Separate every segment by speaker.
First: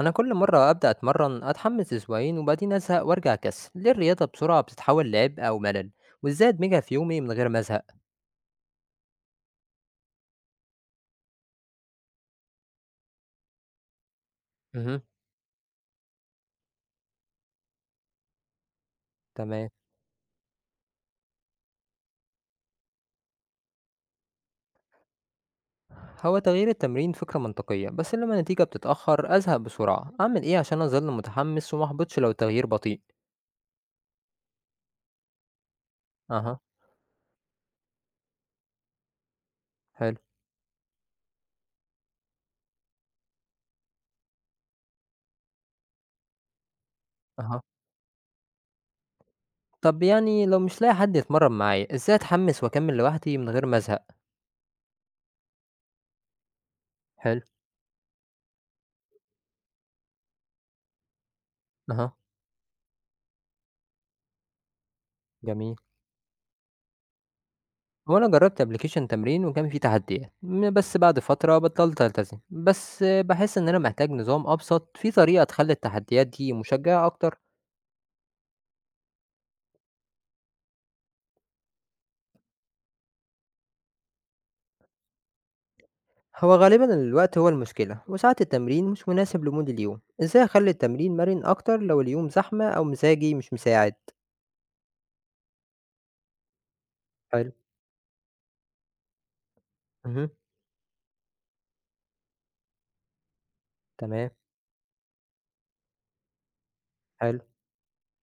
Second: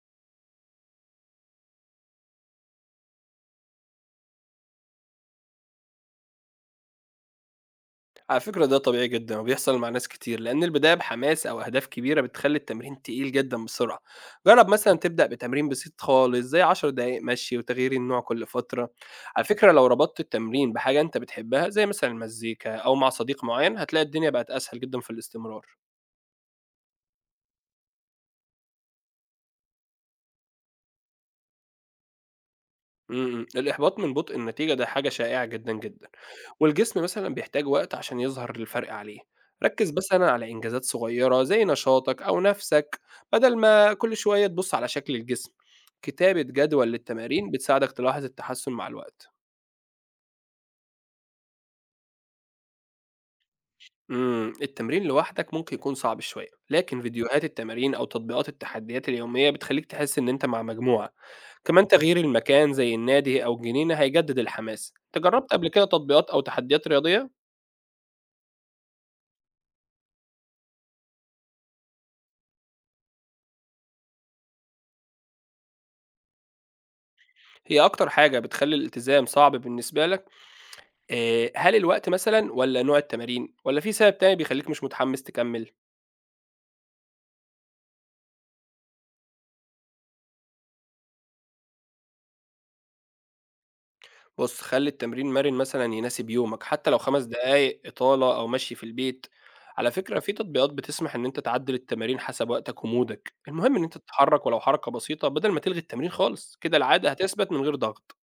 Speaker 1: أنا كل مرة أبدأ أتمرن أتحمس أسبوعين وبعدين أزهق وأرجع أكسل، ليه الرياضة بسرعة بتتحول لعبء أو ملل؟ وإزاي أدمجها في يومي من غير ما أزهق؟
Speaker 2: على فكرة ده طبيعي جدًا وبيحصل مع ناس كتير، لأن البداية بحماس أو أهداف كبيرة بتخلّي التمرين تقيل جدًا بسرعة. جرّب مثلًا
Speaker 1: اها.
Speaker 2: تبدأ بتمرين بسيط خالص زي 10 دقايق مشي وتغيير النوع كل فترة. على
Speaker 1: تمام.
Speaker 2: فكرة لو ربطت التمرين بحاجة أنت بتحبها زي مثلًا المزيكا أو مع صديق معين، هتلاقي الدنيا بقت أسهل جدًا في الاستمرار.
Speaker 1: هو تغيير التمرين فكرة منطقية بس لما النتيجة بتتأخر أزهق بسرعة، أعمل إيه عشان أظل متحمس ومحبطش لو التغيير بطيء؟
Speaker 2: إمم، إمم. الإحباط من بُطء النتيجة ده حاجة شائعة جدًا، جدًا،
Speaker 1: أها.
Speaker 2: والجسم مثلًا بيحتاج وقت عشان يظهر الفرق عليه. ركّز
Speaker 1: حلو.
Speaker 2: مثلًا على إنجازات صغيرة زي نشاطك أو نَفْسك بدل ما كل شوية تبُص على شكل الجسم. كتابة جدول للتمارين
Speaker 1: أها.
Speaker 2: بتساعدك تلاحظ التحسُّن مع الوقت.
Speaker 1: طب يعني لو مش لاقي حد يتمرن معايا إزاي أتحمس وأكمل لوحدي من غير ما أزهق؟
Speaker 2: التمرين لوحدك ممكن يكون صعب شوية، لكن
Speaker 1: حلو.
Speaker 2: فيديوهات التمارين أو تطبيقات التحديات اليومية بتخلّيك تحس إن أنت مع مجموعة. كمان
Speaker 1: أها.
Speaker 2: تغيير المكان زي النادي أو الجنينة هيجدد الحماس. أنت جرّبت قبل
Speaker 1: جميل.
Speaker 2: كده تطبيقات أو تحديات رياضية؟
Speaker 1: هو أنا جرّبت application تمرين وكان في تحديات، بس بعد فترة بطّلت ألتزم، بس باحس إن أنا محتاج نظام أبسط فيه طريقة تخلّي التحديات دي مشجعة أكتر.
Speaker 2: هي أكتر حاجة بتخلّي الالتزام صعب بالنسبة لك، هل الوقت مثلًا والّا نوع التمارين والّا في سبب تاني بيخلّيك مش متحمّس تكمّل؟
Speaker 1: هو غالبًا الوقت هو المشكلة وساعات التمرين مش مناسب لمودي اليوم، إزاي أخلّي التمرين مرن أكتر لو اليوم زحمة أو مزاجي مش مساعد؟
Speaker 2: بُص، خلّي التمرين مَرِن مثلًا يناسب يومك، حتى لو 5
Speaker 1: حلو،
Speaker 2: دقايق إطالة أو مشي في البيت. على فكرة
Speaker 1: اهم،
Speaker 2: في تطبيقات بتسمح إن أنت تعدّل التمارين حسب وقتك ومودك، المهم إن أنت
Speaker 1: تمام،
Speaker 2: تتحرّك ولو حركة بسيطة بدل ما تلغي التمرين خالص، كده العادة
Speaker 1: حلو.
Speaker 2: هتثبت من غير ضغط.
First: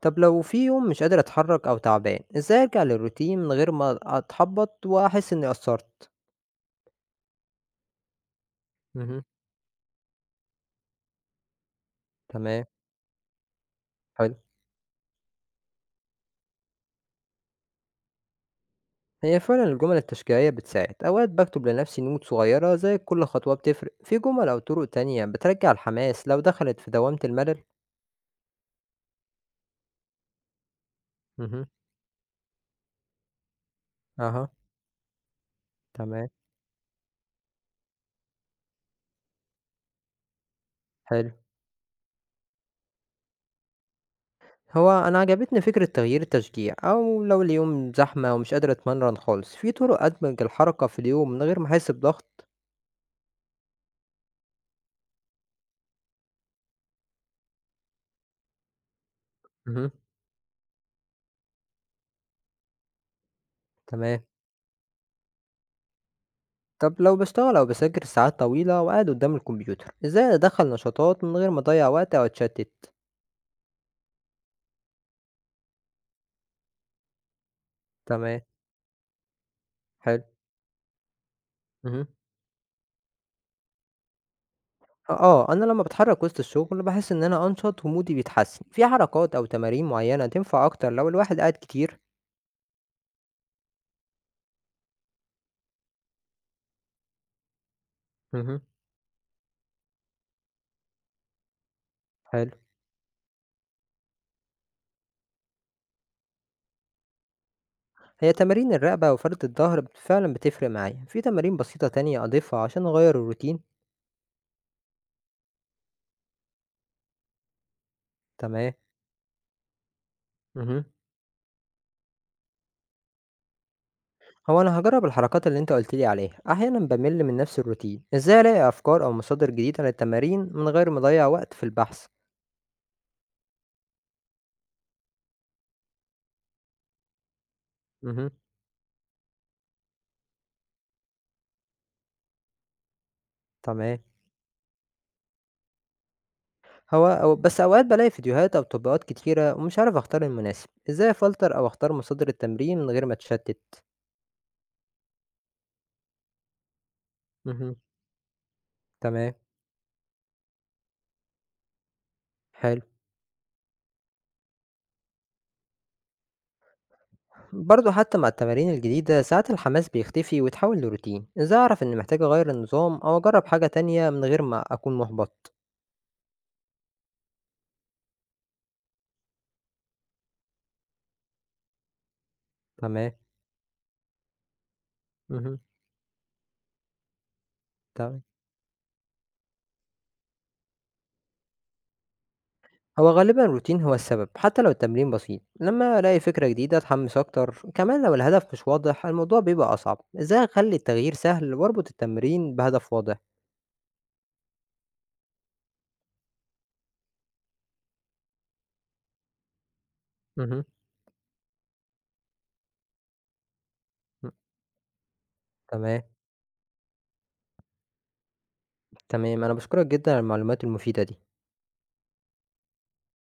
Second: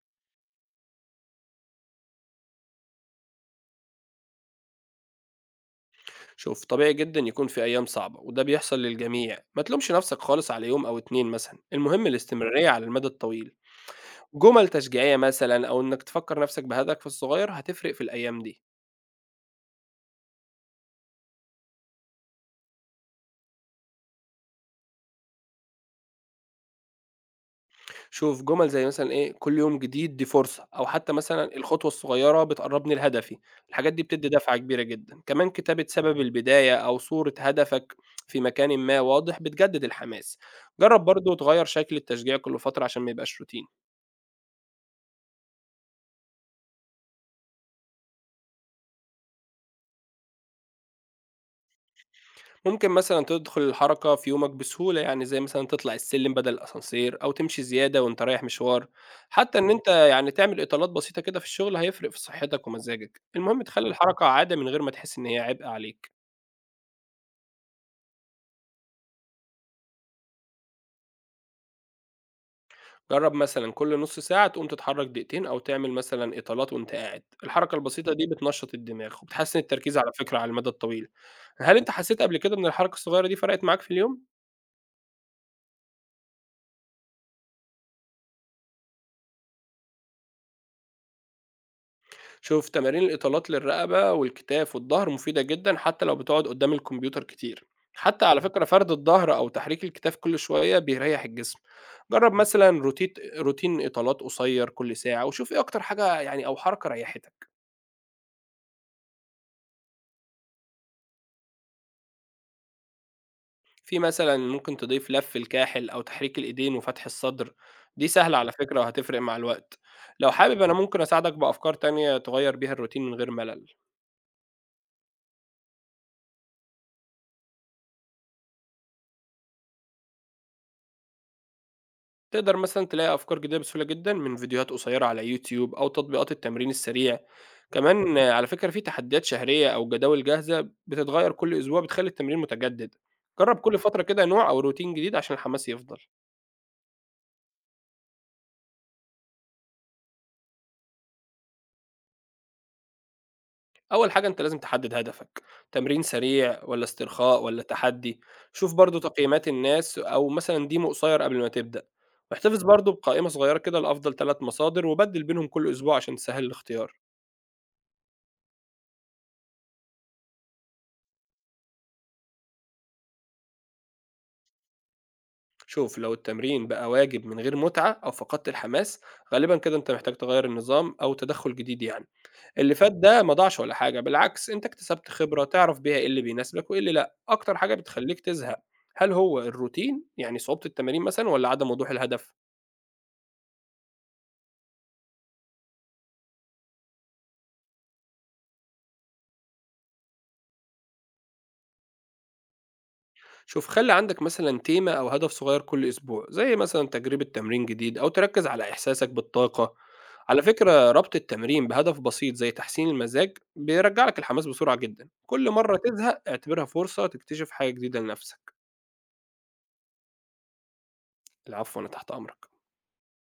Speaker 1: طب لو في يوم مش قادر أتحرك أو تعبان، إزاي أرجع للroutine من غير ما أتحبط وأحس إني قصّرت؟
Speaker 2: شوف، طبيعي جدًا يكون في أيام صعبة وده بيحصل
Speaker 1: اهم،
Speaker 2: للجميع، ما تلومش نَفْسك خالص على يوم أو 2 مثلًا، المهم
Speaker 1: تمام،
Speaker 2: الاستمرارية على المدى الطويل.
Speaker 1: حلو.
Speaker 2: جُمل تشجيعية مثلًا أو إنّك تفكّر نَفْسك بهدفك الصغيّر هتفرق في الأيام دي.
Speaker 1: هي فعلا الجمل التشجيعية بتساعد أوقات بكتب لنفسي نوت صغيرة زي كل خطوة بتفرق، في جمل أو طرق تانية بترجع الحماس لو دخلت في دوامة الملل؟
Speaker 2: شوف جُمل زي مثلًا إيه، كل يوم جديد دي فرصة، أو حتّى مثلًا
Speaker 1: مهم.
Speaker 2: الخطوة الصغيّرة بتقرّبني لهدفي، الحاجات دي بتدّي
Speaker 1: أها.
Speaker 2: دَفعة كبيرة جدًا. كمان كتابة سبب
Speaker 1: تمام.
Speaker 2: البداية أو صورة هدفك في مكانٍ ما واضح بتجدّد الحماس. جرّب
Speaker 1: حلو.
Speaker 2: برضه تغيّر شكل التشجيع كل فترة عشان ما يبقاش روتيني.
Speaker 1: هو أنا عجبتني فكرة تغيير التشجيع، أو لو اليوم زحمة ومش قادر أتمرن خالص في طرق أدمج الحركة في اليوم من غير ما أحس بضغط؟
Speaker 2: ممكن مثلًا تدخل الحركة في يومك بسهولة، يعني زي مثلًا تطلع السلم بدل الأسانسير، أو تمشي زيادة وأنت رايح مشوار، حتى إن أنت
Speaker 1: مهم.
Speaker 2: يعني تعمل إطالات بسيطة كده في الشغل هيفرق في صحتك ومزاجك، المهم تخلّي
Speaker 1: تمام.
Speaker 2: الحركة عادة من غير ما تحس إن هي عبء عليك،
Speaker 1: طب لو بشتغل أو بذاكر ساعات طويلة وقاعد قدام الكمبيوتر إزاي أدخل نشاطات من غير ما أضيع وقت أو أتشتت؟
Speaker 2: جرّب مثلًا كل نُص ساعة تقوم تتحرك دقيقتين أو تعمل مثلًا إطالات وأنت قاعد، الحركة البسيطة دي
Speaker 1: تمام.
Speaker 2: بتنشّط الدماغ وبتحسّن التركيز على
Speaker 1: حلو.
Speaker 2: فكرة على المدى الطويل، هل أنت
Speaker 1: مهم.
Speaker 2: حسّيت قبل كده إن الحركة الصغيرة دي فرقت معاك في اليوم؟
Speaker 1: آه، أنا لمّا باتحرّك وسط الشغل باحس إن أنا أنشط ومودي بيتحسّن، في حركات أو تمارين معيّنة تنفع أكتر لو الواحد قاعد كتير؟
Speaker 2: شوف تمارين الإطالات للرقبة والكتاف والظهر مفيدة جدا حتى لو بتقعد قدام الكمبيوتر كتير، حتى على
Speaker 1: اهم.
Speaker 2: فكرة فرد الظهر أو تحريك الكتاف كل شوية بيريح الجسم. جرب
Speaker 1: حلو.
Speaker 2: مثلا روتين إطالات قصير كل ساعة وشوف إيه أكتر حاجة يعني أو حركة ريحتك.
Speaker 1: هي تمارين الرقبة وفرد الضهر فعلًا بتفرق معايا، في تمارين بسيطة تانية أضيفها عشان أغيّر الروتين؟
Speaker 2: في مثلا ممكن تضيف لف الكاحل أو تحريك الإيدين وفتح الصدر، دي سهلة على
Speaker 1: تمام.
Speaker 2: فكرة وهتفرق مع الوقت. لو حابب أنا
Speaker 1: اهم.
Speaker 2: ممكن أساعدك بأفكار تانية تغير بيها الروتين من غير ملل.
Speaker 1: هو أنا هاجرّب الحركات اللي أنت قُلت لي عليها، أحيانًا بامِل من نَفْس الروتين، إزاي ألاقي أفكار أو مصادر جديدة للتمارين من غير ما أضيّع وقت في البحث؟
Speaker 2: تقدر مثلا تلاقي أفكار جديدة بسهولة جدًا من فيديوهات قصيرة على يوتيوب أو تطبيقات التمرين السريع، كمان
Speaker 1: اهم.
Speaker 2: آه، على فكرة في تحديات شهرية أو جداول جاهزة بتتغيّر كل أسبوع بتخلّي التمرين متجدد، جرّب كل
Speaker 1: تمام.
Speaker 2: فترة كده نوع أو روتين جديد عشان الحماس يفضل.
Speaker 1: هو أو بس أوقات بالاقي فيديوهات أو تطبيقات كتيرة ومش عارف أختار المناسب، إزاي أفلتر أو أختار مصادر التمرين من غير ما أتشتت؟
Speaker 2: أول حاجة أنت لازم تحدد هدفك، تمرين سريع والّا استرخاء والّا
Speaker 1: اهم،
Speaker 2: تحدي، شوف برضه
Speaker 1: تمام،
Speaker 2: تقييمات الناس أو مثلًا ديمو قصير قبل ما تبدأ، واحتفظ
Speaker 1: حلو.
Speaker 2: برضه بقائمة صغيرة كده لأفضل 3 مصادر وبدِّل بينهم كل أسبوع عشان تسهّل الاختيار.
Speaker 1: برضه حتى مع التمارين الجديدة ساعات الحماس بيختفي ويتحول لروتين، إزاي أعرف إني محتاج أغير النظام أو أجرب حاجة تانية من غير ما أكون محبط؟
Speaker 2: شوف لو التمرين بقى واجب من غير متعة أو فقدت الحماس، غالبا كده أنت محتاج تغير النظام أو تدخل جديد يعني. اللي فات
Speaker 1: تمام،
Speaker 2: ده ما ضاعش ولا حاجة، بالعكس أنت اكتسبت خبرة
Speaker 1: اهم،
Speaker 2: تعرف بيها إيه اللي بيناسبك وإيه اللي لأ أكتر حاجة بتخليك
Speaker 1: تمام.
Speaker 2: تزهق. هل هو الروتين يعني صعوبة التمارين مثلا ولا عدم وضوح الهدف؟
Speaker 1: هو غالبا الروتين هو السبب حتى لو التمرين بسيط، لما ألاقي فكرة جديدة أتحمس أكتر، كمان لو الهدف مش واضح الموضوع بيبقى أصعب، إزاي أخلي التغيير سهل وأربط التمرين بهدف واضح؟
Speaker 2: شوف خلي عندك مثلا تيمة أو هدف صغير كل أسبوع زي مثلا تجربة تمرين جديد أو تركز على إحساسك بالطاقة. على
Speaker 1: اهم.
Speaker 2: فكرة ربط التمرين بهدف بسيط زي تحسين المزاج بيرجع لك الحماس بسرعة جدا. كل مرة
Speaker 1: تمام،
Speaker 2: تزهق اعتبرها فرصة تكتشف حاجة جديدة لنفسك.
Speaker 1: تمام. أنا باشكرك جدًا على المعلومات المفيدة دي.
Speaker 2: العفو، أنا تحت أمرك.